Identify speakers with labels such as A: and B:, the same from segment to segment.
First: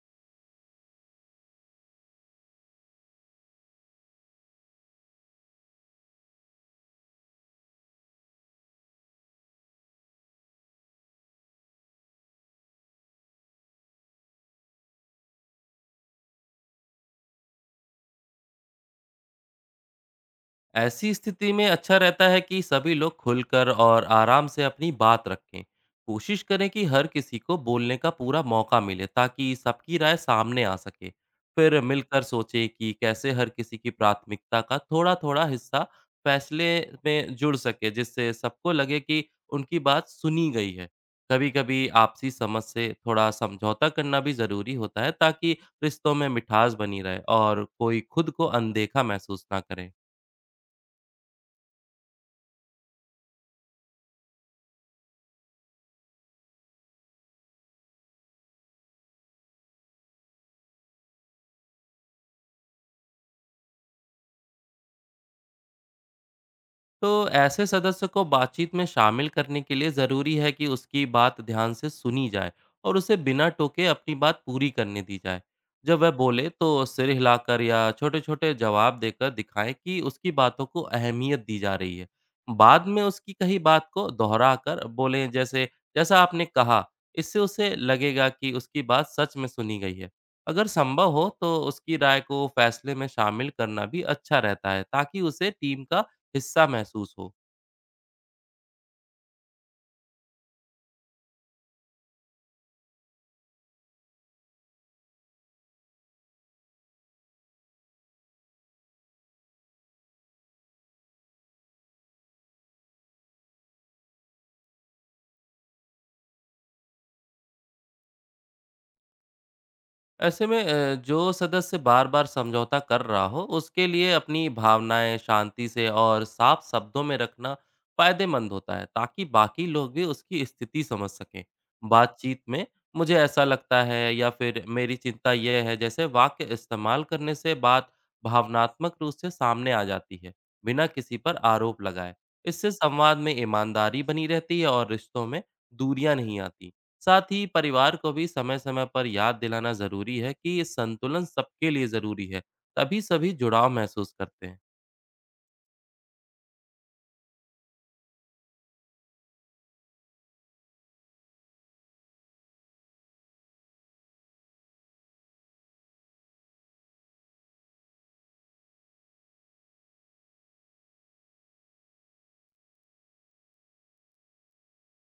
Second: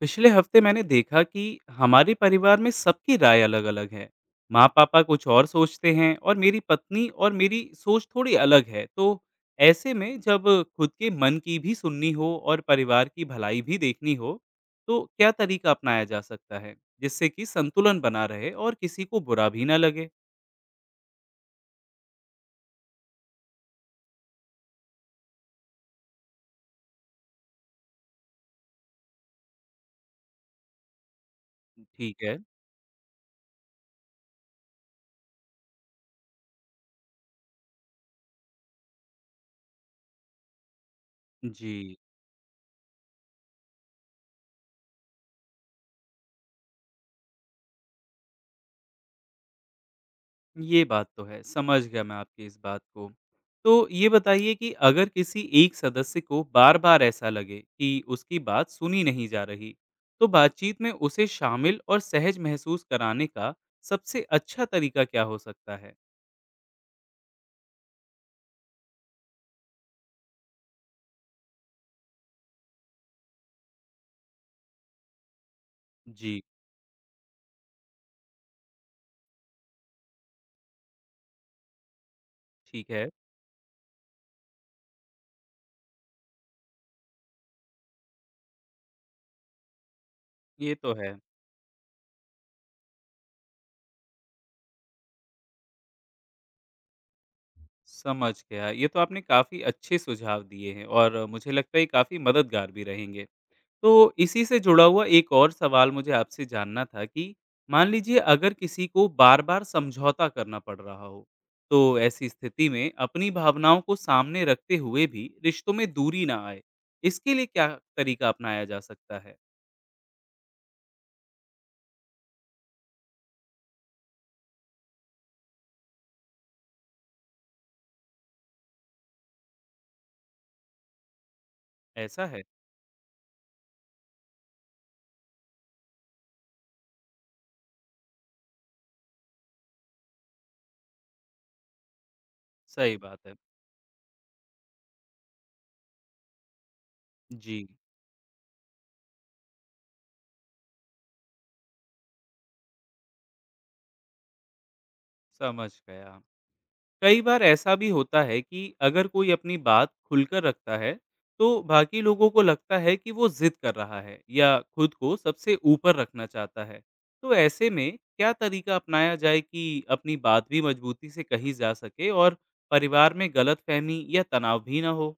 A: पिछले हफ्ते मैंने देखा कि हमारे परिवार में सबकी राय अलग-अलग है। माँ पापा कुछ और सोचते हैं और मेरी पत्नी और मेरी सोच थोड़ी अलग है। तो ऐसे में जब खुद के मन की भी सुननी हो और परिवार की भलाई भी देखनी हो, तो क्या तरीका अपनाया जा सकता है जिससे कि संतुलन बना रहे और किसी को बुरा भी ना लगे?
B: ऐसी स्थिति में अच्छा रहता है कि सभी लोग खुलकर और आराम से अपनी बात रखें। कोशिश करें कि हर किसी को बोलने का पूरा मौका मिले ताकि सबकी राय सामने आ सके। फिर
A: ठीक
B: मिलकर
A: है।
B: सोचें कि कैसे हर किसी की प्राथमिकता का थोड़ा-थोड़ा हिस्सा फैसले में जुड़ सके जिससे सबको लगे कि उनकी बात सुनी गई है।
A: जी।
B: कभी-कभी आपसी समझ से थोड़ा समझौता करना भी ज़रूरी होता है ताकि रिश्तों में मिठास बनी रहे और कोई खुद को अनदेखा महसूस ना करे।
A: ये बात तो है, समझ गया मैं आपकी इस बात को। तो ये बताइए कि अगर किसी एक सदस्य को बार-बार ऐसा लगे कि उसकी बात सुनी नहीं जा रही, तो बातचीत में उसे शामिल और सहज महसूस कराने का सबसे अच्छा तरीका क्या हो सकता है?
B: तो ऐसे सदस्य को बातचीत में शामिल करने के लिए ज़रूरी है कि उसकी बात ध्यान से सुनी जाए और उसे बिना टोके अपनी बात पूरी करने दी जाए। जब वह
A: जी,
B: बोले तो सिर हिलाकर या छोटे छोटे जवाब देकर दिखाएं कि उसकी बातों को अहमियत दी जा रही है। बाद
A: ठीक
B: में
A: है,
B: उसकी कही बात को दोहरा कर बोलें, जैसे जैसा आपने कहा। इससे उसे लगेगा कि उसकी बात सच में सुनी गई है। अगर
A: ये तो
B: संभव
A: है।
B: हो तो उसकी राय को फैसले में शामिल करना भी अच्छा रहता है ताकि उसे टीम का हिस्सा महसूस हो।
A: समझ गया, ये तो आपने काफ़ी अच्छे सुझाव दिए हैं और मुझे लगता है ये काफ़ी मददगार भी रहेंगे। तो इसी से जुड़ा हुआ एक और सवाल मुझे आपसे जानना था कि मान लीजिए अगर किसी को बार-बार समझौता करना पड़ रहा हो, तो ऐसी स्थिति में अपनी भावनाओं को सामने रखते हुए भी रिश्तों में दूरी ना आए, इसके लिए क्या तरीका अपनाया जा सकता है?
B: ऐसे में जो सदस्य बार-बार समझौता कर रहा हो, उसके लिए अपनी भावनाएँ शांति से और साफ शब्दों में रखना फ़ायदेमंद होता है, ताकि बाकी लोग भी उसकी स्थिति समझ सकें।
A: ऐसा है?
B: बातचीत में मुझे ऐसा लगता है या फिर मेरी चिंता यह है जैसे वाक्य इस्तेमाल करने से बात भावनात्मक रूप से सामने आ जाती है, बिना किसी पर आरोप लगाए। इससे
A: सही
B: संवाद
A: बात है।
B: में ईमानदारी बनी रहती है और रिश्तों में दूरियाँ नहीं आती। साथ ही
A: जी,
B: परिवार को भी समय समय पर याद दिलाना जरूरी है कि ये संतुलन सबके लिए जरूरी है। तभी सभी जुड़ाव महसूस करते हैं।
A: समझ गया। कई बार ऐसा भी होता है कि अगर कोई अपनी बात खुलकर रखता है तो बाकी लोगों को लगता है कि वो जिद कर रहा है या खुद को सबसे ऊपर रखना चाहता है। तो ऐसे में क्या तरीका अपनाया जाए कि अपनी बात भी मजबूती से कही जा सके और परिवार में गलतफहमी या तनाव भी ना हो।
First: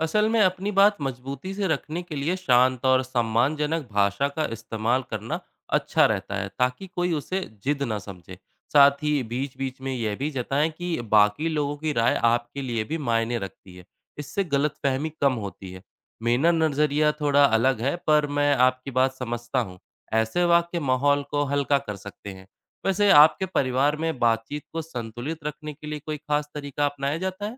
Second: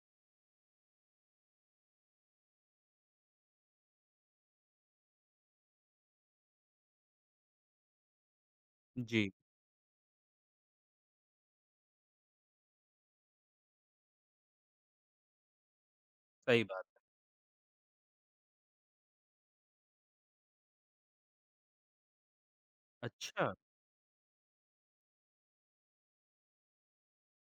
B: असल में अपनी बात मजबूती से रखने के लिए शांत और सम्मानजनक भाषा का इस्तेमाल करना अच्छा रहता है ताकि कोई उसे जिद ना समझे। साथ ही
A: जी।
B: बीच बीच में यह भी जताएं कि बाकी लोगों की राय आपके लिए भी मायने रखती है। इससे गलतफहमी कम होती है। मेरा
A: सही बात है।
B: नज़रिया थोड़ा अलग है पर मैं आपकी बात समझता हूँ। ऐसे वाक्य माहौल को हल्का कर सकते हैं। वैसे
A: अच्छा,
B: आपके परिवार में बातचीत को संतुलित रखने के लिए कोई खास तरीका अपनाया जाता है?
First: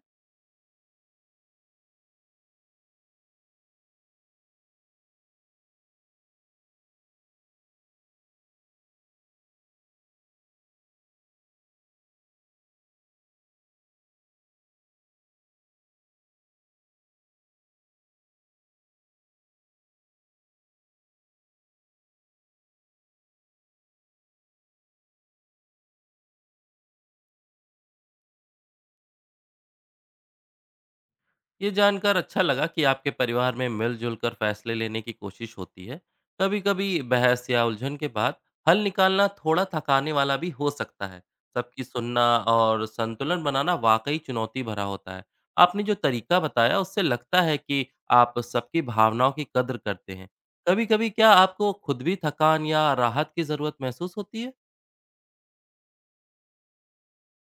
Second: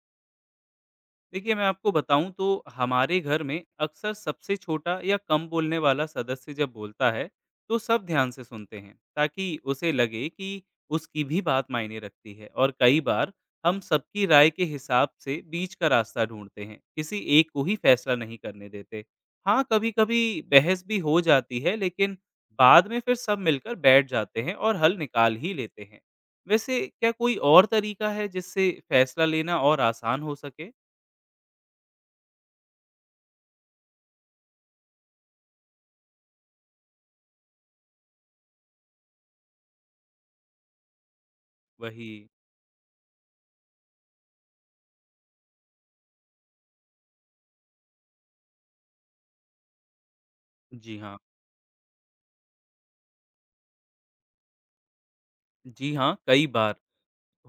A: देखिए मैं आपको बताऊं तो हमारे घर में अक्सर सबसे छोटा या कम बोलने वाला सदस्य जब बोलता है तो सब ध्यान से सुनते हैं ताकि उसे लगे कि उसकी भी बात मायने रखती है। और कई बार हम सबकी राय के हिसाब से बीच का रास्ता ढूंढते हैं, किसी एक को ही फैसला नहीं करने देते। हाँ, कभी कभी बहस भी हो जाती है, लेकिन बाद में फिर सब मिलकर बैठ जाते हैं और हल निकाल ही लेते हैं। वैसे क्या कोई और तरीका है जिससे फैसला लेना और आसान हो सके?
B: ये जानकर अच्छा लगा कि आपके परिवार में मिलजुल कर फैसले लेने की कोशिश होती है। कभी कभी बहस या उलझन के बाद हल निकालना थोड़ा थकाने वाला भी हो सकता है। सबकी
A: वही।
B: सुनना और संतुलन बनाना वाकई चुनौती भरा होता है। आपने जो तरीका बताया उससे लगता है कि आप सबकी भावनाओं की कद्र करते हैं। कभी
A: जी
B: कभी
A: हाँ।
B: क्या आपको खुद भी थकान या राहत की ज़रूरत महसूस होती है?
A: जी हाँ, कई बार।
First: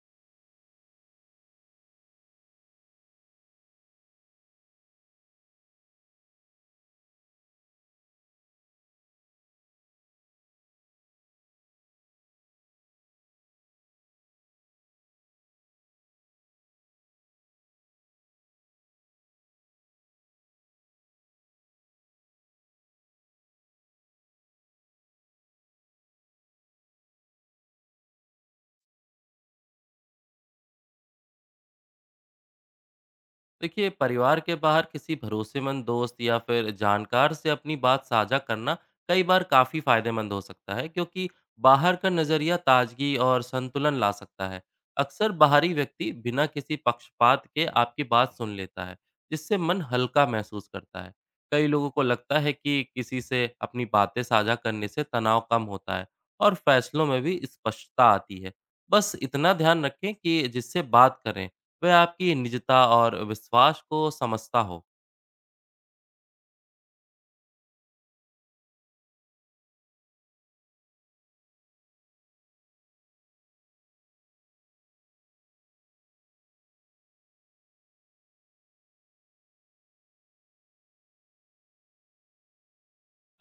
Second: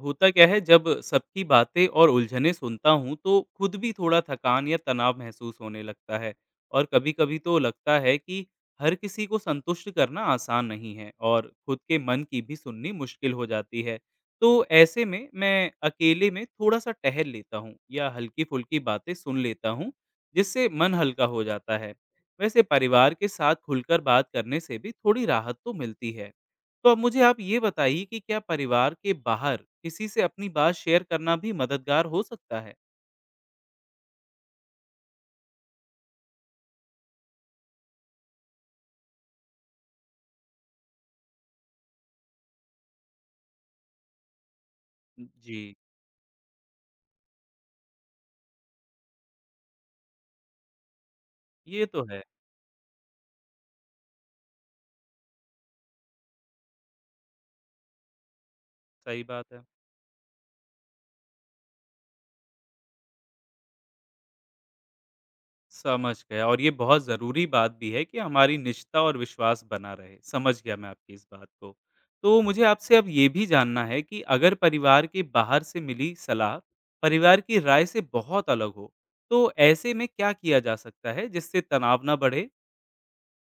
A: होता क्या है, जब सबकी बातें और उलझनें सुनता हूँ तो खुद भी थोड़ा थकान या तनाव महसूस होने लगता है। और कभी-कभी तो लगता है कि हर किसी को संतुष्ट करना आसान नहीं है और खुद के मन की भी सुननी मुश्किल हो जाती है। तो ऐसे में मैं अकेले में थोड़ा-सा टहल लेता हूँ या हल्की-फुल्की बातें सुन लेता हूँ, जिससे मन हल्का हो जाता है। वैसे परिवार के साथ खुलकर बात करने से भी थोड़ी राहत तो मिलती है। तो अब मुझे आप ये बताइए कि क्या परिवार के बाहर किसी से अपनी बात शेयर करना भी मददगार हो सकता है?
B: देखिए, परिवार के बाहर किसी भरोसेमंद दोस्त या फिर जानकार से अपनी बात साझा करना कई बार काफ़ी फायदेमंद हो सकता है, क्योंकि बाहर का नज़रिया ताजगी और संतुलन ला सकता है। अक्सर बाहरी
A: जी,
B: व्यक्ति बिना किसी पक्षपात के आपकी बात सुन लेता है, जिससे मन हल्का महसूस करता है। कई
A: ये
B: लोगों को
A: तो है,
B: लगता है कि किसी से अपनी बातें साझा करने से तनाव कम होता है और फैसलों में भी स्पष्टता आती है। बस
A: सही बात
B: इतना
A: है।
B: ध्यान रखें कि जिससे बात करें वह आपकी निजता और विश्वास को समझता हो।
A: समझ गया और ये बहुत ज़रूरी बात भी है कि हमारी निष्ठा और विश्वास बना रहे। समझ गया मैं आपकी इस बात को। तो मुझे आपसे अब ये भी जानना है कि अगर परिवार के बाहर से मिली सलाह परिवार की राय से बहुत अलग हो, तो ऐसे में क्या किया जा सकता है जिससे तनाव ना बढ़े?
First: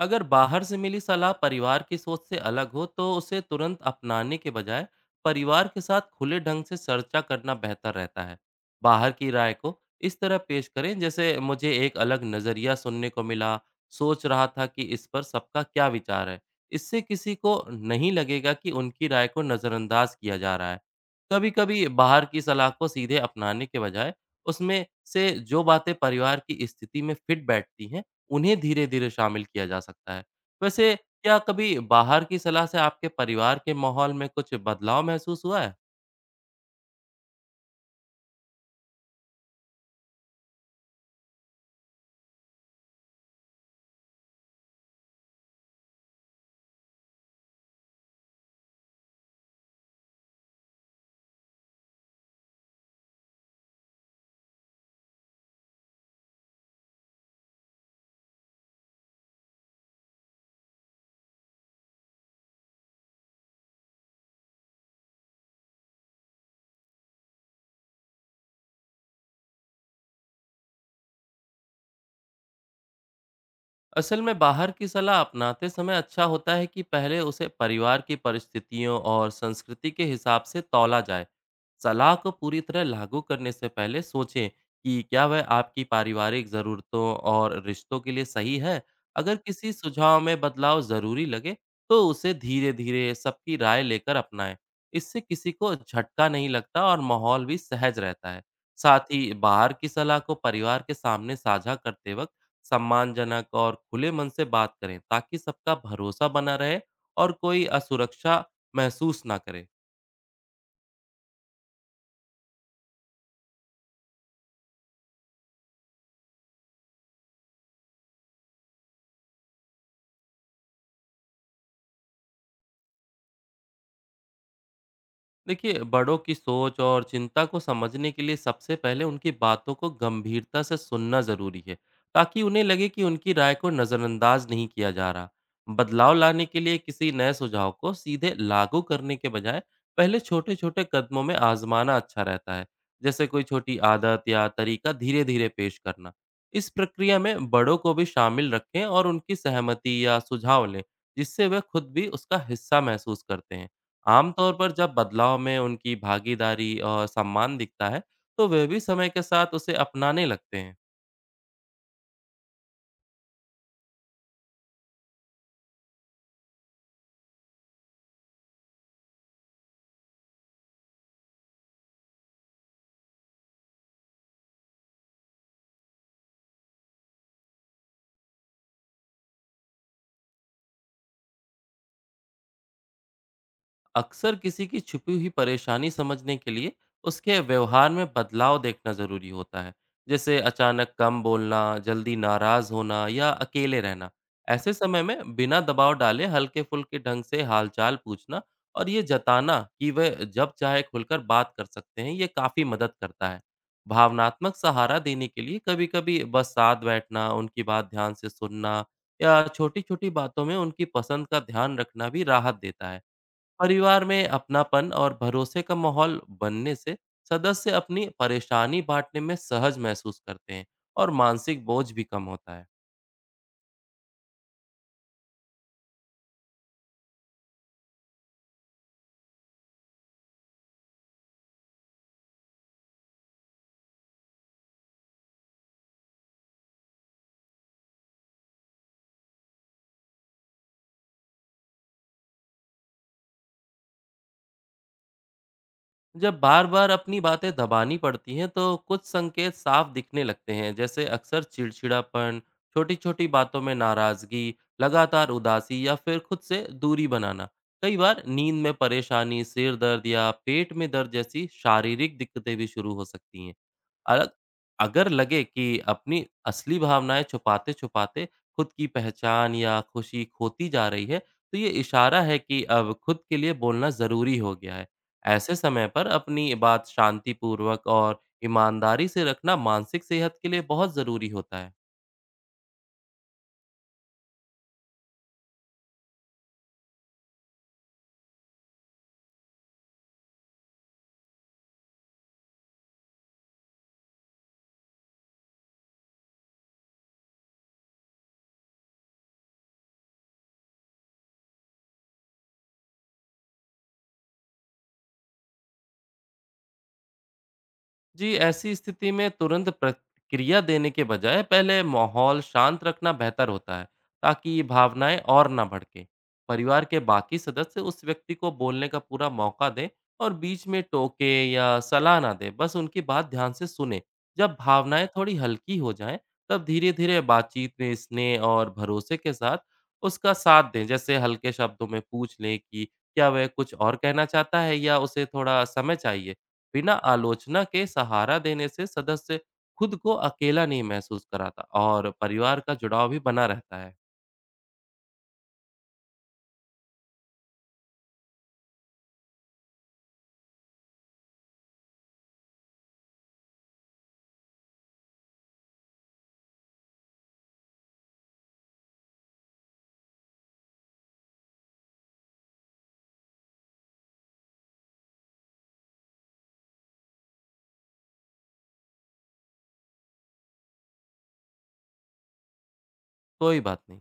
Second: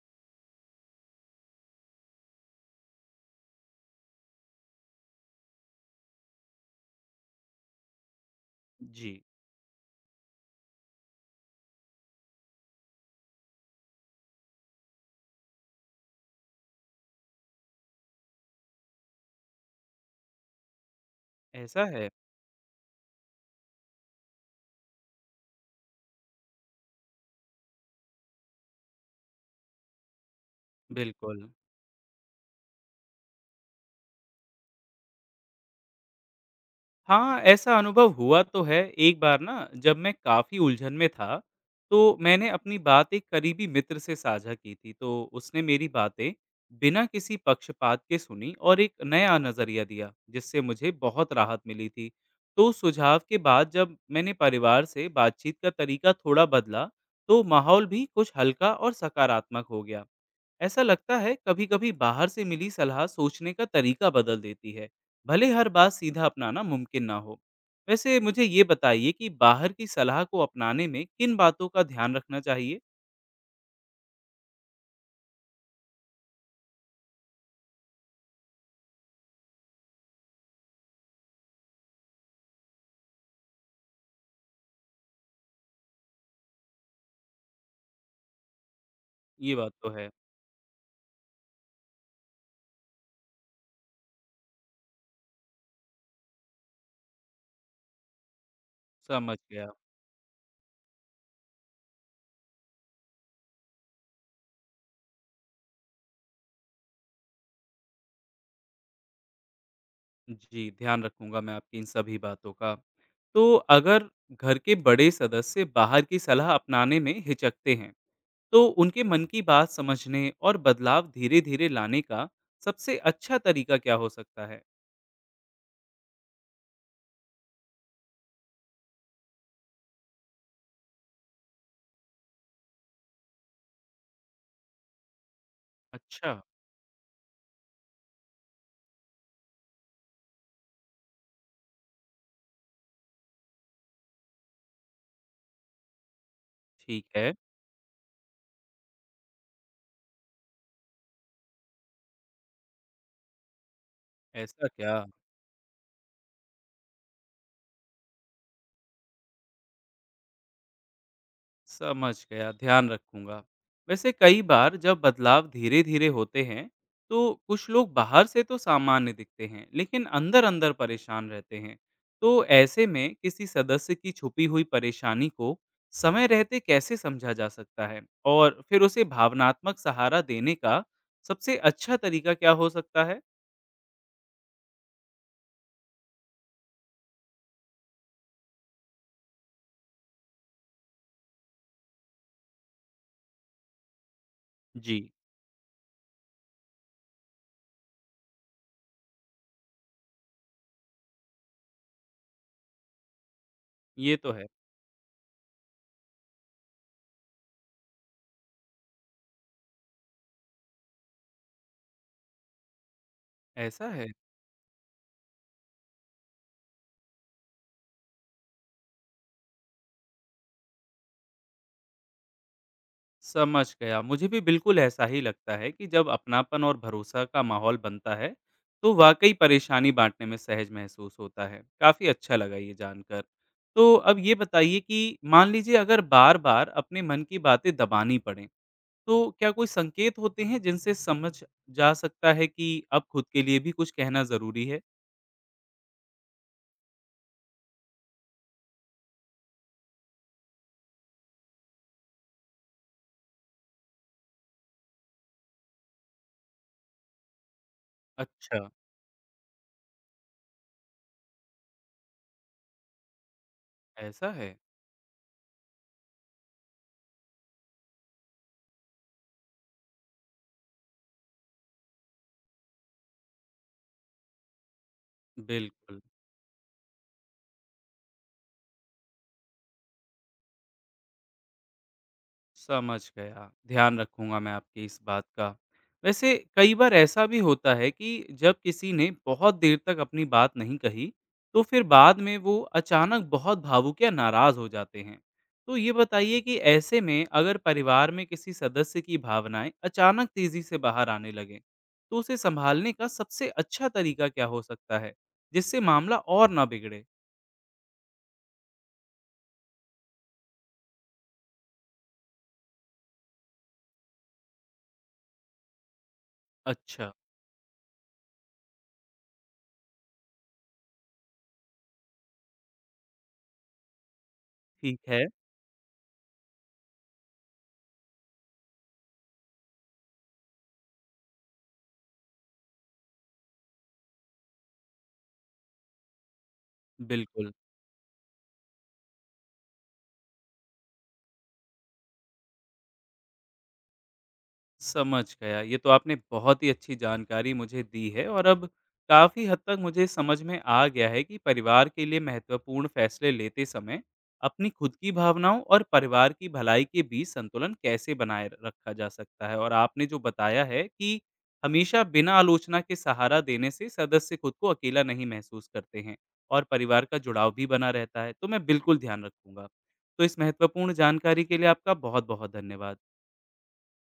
B: अगर बाहर से मिली सलाह परिवार की सोच से अलग हो तो उसे तुरंत अपनाने के बजाय परिवार के साथ खुले ढंग से चर्चा करना बेहतर रहता है। बाहर
A: जी,
B: की राय को इस तरह पेश करें, जैसे मुझे एक अलग नज़रिया सुनने को मिला, सोच रहा था कि इस पर सबका क्या विचार है। इससे किसी को नहीं लगेगा कि उनकी राय को नज़रअंदाज किया जा रहा है। कभी
A: ऐसा
B: कभी
A: है,
B: बाहर की सलाह को सीधे अपनाने के बजाय उसमें से जो बातें परिवार की स्थिति में फिट बैठती हैं उन्हें धीरे-धीरे शामिल किया जा सकता है। वैसे क्या
A: बिल्कुल।
B: कभी बाहर की सलाह से आपके परिवार के माहौल में कुछ बदलाव महसूस हुआ है?
A: हाँ, ऐसा अनुभव हुआ तो है। एक बार ना जब मैं काफ़ी उलझन में था, तो मैंने अपनी बात एक करीबी मित्र से साझा की थी। तो उसने मेरी बातें बिना किसी पक्षपात के सुनी और एक नया नज़रिया दिया, जिससे मुझे बहुत राहत मिली थी। तो सुझाव के बाद जब मैंने परिवार से बातचीत का तरीका थोड़ा बदला, तो माहौल भी कुछ हल्का और सकारात्मक हो गया। ऐसा लगता है कभी-कभी बाहर से मिली सलाह सोचने का तरीका बदल देती है, भले हर बात सीधा अपनाना मुमकिन ना हो। वैसे मुझे ये बताइए कि बाहर की सलाह को अपनाने में किन बातों का ध्यान रखना चाहिए?
B: असल में बाहर की सलाह अपनाते समय अच्छा होता है कि पहले उसे परिवार की परिस्थितियों और संस्कृति के हिसाब से तौला जाए। सलाह को पूरी तरह लागू करने से पहले सोचें कि क्या वह आपकी पारिवारिक ज़रूरतों और रिश्तों के लिए सही है। अगर
A: ये बात
B: किसी
A: तो है,
B: सुझाव में बदलाव ज़रूरी लगे तो उसे धीरे धीरे सबकी राय लेकर अपनाएं। इससे किसी को झटका नहीं लगता और माहौल भी सहज रहता है। साथ ही
A: समझ गया।
B: बाहर की सलाह को परिवार के सामने साझा करते वक्त सम्मानजनक और खुले मन से बात करें ताकि सबका भरोसा बना रहे और कोई असुरक्षा महसूस ना करे।
A: जी, ध्यान रखूँगा मैं आपकी इन सभी बातों का। तो अगर घर के बड़े सदस्य बाहर की सलाह अपनाने में हिचकते हैं, तो उनके मन की बात समझने और बदलाव धीरे-धीरे लाने का सबसे अच्छा तरीका क्या हो सकता है?
B: देखिए, बड़ों की सोच और चिंता को समझने के लिए सबसे पहले उनकी बातों को गंभीरता से सुनना जरूरी है ताकि उन्हें लगे कि उनकी राय को नज़रअंदाज नहीं किया जा रहा। बदलाव
A: अच्छा।
B: लाने के लिए किसी नए सुझाव को सीधे लागू करने के बजाय पहले छोटे छोटे कदमों में आजमाना अच्छा रहता है, जैसे कोई छोटी आदत या तरीका धीरे धीरे पेश करना। इस
A: ठीक
B: प्रक्रिया
A: है,
B: में बड़ों को भी शामिल रखें और उनकी सहमति या सुझाव लें, जिससे वे खुद भी उसका हिस्सा महसूस करते हैं। आमतौर
A: ऐसा
B: पर जब
A: क्या?
B: बदलाव में उनकी भागीदारी और सम्मान दिखता है, तो वे भी समय के साथ उसे अपनाने लगते हैं।
A: समझ गया, ध्यान रखूँगा। वैसे कई बार जब बदलाव धीरे-धीरे होते हैं, तो कुछ लोग बाहर से तो सामान्य दिखते हैं, लेकिन अंदर-अंदर परेशान रहते हैं। तो ऐसे में किसी सदस्य की छुपी हुई परेशानी को समय रहते कैसे समझा जा सकता है? और फिर उसे भावनात्मक सहारा देने का सबसे अच्छा तरीका क्या हो सकता है?
B: अक्सर किसी की छुपी हुई परेशानी समझने के लिए उसके व्यवहार में बदलाव देखना ज़रूरी होता है, जैसे अचानक कम बोलना, जल्दी नाराज़ होना या अकेले रहना। ऐसे
A: जी,
B: समय में बिना दबाव डाले हल्के फुल्के ढंग से हालचाल पूछना और ये जताना कि वह जब चाहे खुलकर बात कर सकते हैं, ये काफ़ी मदद करता है।
A: ये तो है।
B: भावनात्मक सहारा देने के लिए कभी कभी बस साथ बैठना, उनकी बात ध्यान से सुनना या छोटी छोटी बातों में उनकी पसंद का ध्यान रखना भी राहत देता है।
A: ऐसा
B: परिवार
A: है?
B: में अपनापन और भरोसे का माहौल बनने से सदस्य अपनी परेशानी बांटने में सहज महसूस करते हैं और मानसिक बोझ भी कम होता है।
A: समझ गया, मुझे भी बिल्कुल ऐसा ही लगता है कि जब अपनापन और भरोसा का माहौल बनता है तो वाकई परेशानी बांटने में सहज महसूस होता है। काफी अच्छा लगा ये जानकर। तो अब ये बताइए कि मान लीजिए अगर बार बार अपने मन की बातें दबानी पड़े, तो क्या कोई संकेत होते हैं जिनसे समझ जा सकता है कि अब खुद के लिए भी कुछ कहना जरूरी है?
B: जब बार बार अपनी बातें दबानी पड़ती हैं तो कुछ संकेत साफ दिखने लगते हैं, जैसे अक्सर चिड़चिड़ापन, छोटी छोटी बातों में नाराजगी, लगातार उदासी या फिर खुद से दूरी बनाना। कई बार
A: अच्छा।
B: नींद में परेशानी, सिर दर्द या पेट में दर्द जैसी शारीरिक दिक्कतें भी शुरू हो सकती हैं।
A: ऐसा
B: अलग
A: है।
B: अगर लगे कि अपनी असली भावनाएं छुपाते छुपाते खुद की पहचान या खुशी खोती जा रही है तो ये इशारा है कि अब खुद के लिए बोलना ज़रूरी हो गया है। ऐसे समय
A: बिल्कुल।
B: पर अपनी बात शांतिपूर्वक और ईमानदारी से रखना मानसिक सेहत के लिए बहुत ज़रूरी होता है।
A: समझ गया। ध्यान रखूँगा मैं आपकी इस बात का। वैसे कई बार ऐसा भी होता है कि जब किसी ने बहुत देर तक अपनी बात नहीं कही, तो फिर बाद में वो अचानक बहुत भावुक या नाराज़ हो जाते हैं। तो ये बताइए कि ऐसे में अगर परिवार में किसी सदस्य की भावनाएँ अचानक तेज़ी से बाहर आने लगें, तो उसे सँभालने का सबसे अच्छा तरीका क्या हो सकता है, जिससे मामला और ना बिगड़े?
B: जी, ऐसी स्थिति में तुरंत प्रतिक्रिया देने के बजाय पहले माहौल शांत रखना बेहतर होता है ताकि भावनाएं और ना भड़कें। परिवार के
A: अच्छा।
B: बाकी सदस्य उस व्यक्ति को बोलने का पूरा मौका दें और बीच में टोके या सलाह ना दें, बस उनकी बात ध्यान से सुने। जब
A: ठीक
B: भावनाएं
A: है,
B: थोड़ी हल्की हो जाएं तब धीरे धीरे बातचीत में स्नेह और भरोसे के साथ उसका साथ दें, जैसे हल्के शब्दों में पूछ लें कि क्या वह कुछ और कहना चाहता है या उसे थोड़ा समय चाहिए। बिना
A: बिल्कुल।
B: आलोचना के सहारा देने से सदस्य खुद को अकेला नहीं महसूस कराता और परिवार का जुड़ाव भी बना रहता है।
A: समझ गया। ये तो आपने बहुत ही अच्छी जानकारी मुझे दी है और अब काफ़ी हद तक मुझे समझ में आ गया है कि परिवार के लिए महत्वपूर्ण फैसले लेते समय अपनी खुद की भावनाओं और परिवार की भलाई के बीच संतुलन कैसे बनाए रखा जा सकता है। और आपने जो बताया है कि हमेशा बिना आलोचना के सहारा देने से सदस्य खुद को अकेला नहीं महसूस करते हैं और परिवार का जुड़ाव भी बना रहता है। तो मैं बिल्कुल ध्यान रखूंगा। तो इस महत्वपूर्ण जानकारी के लिए आपका बहुत-बहुत धन्यवाद।
B: कोई बात नहीं।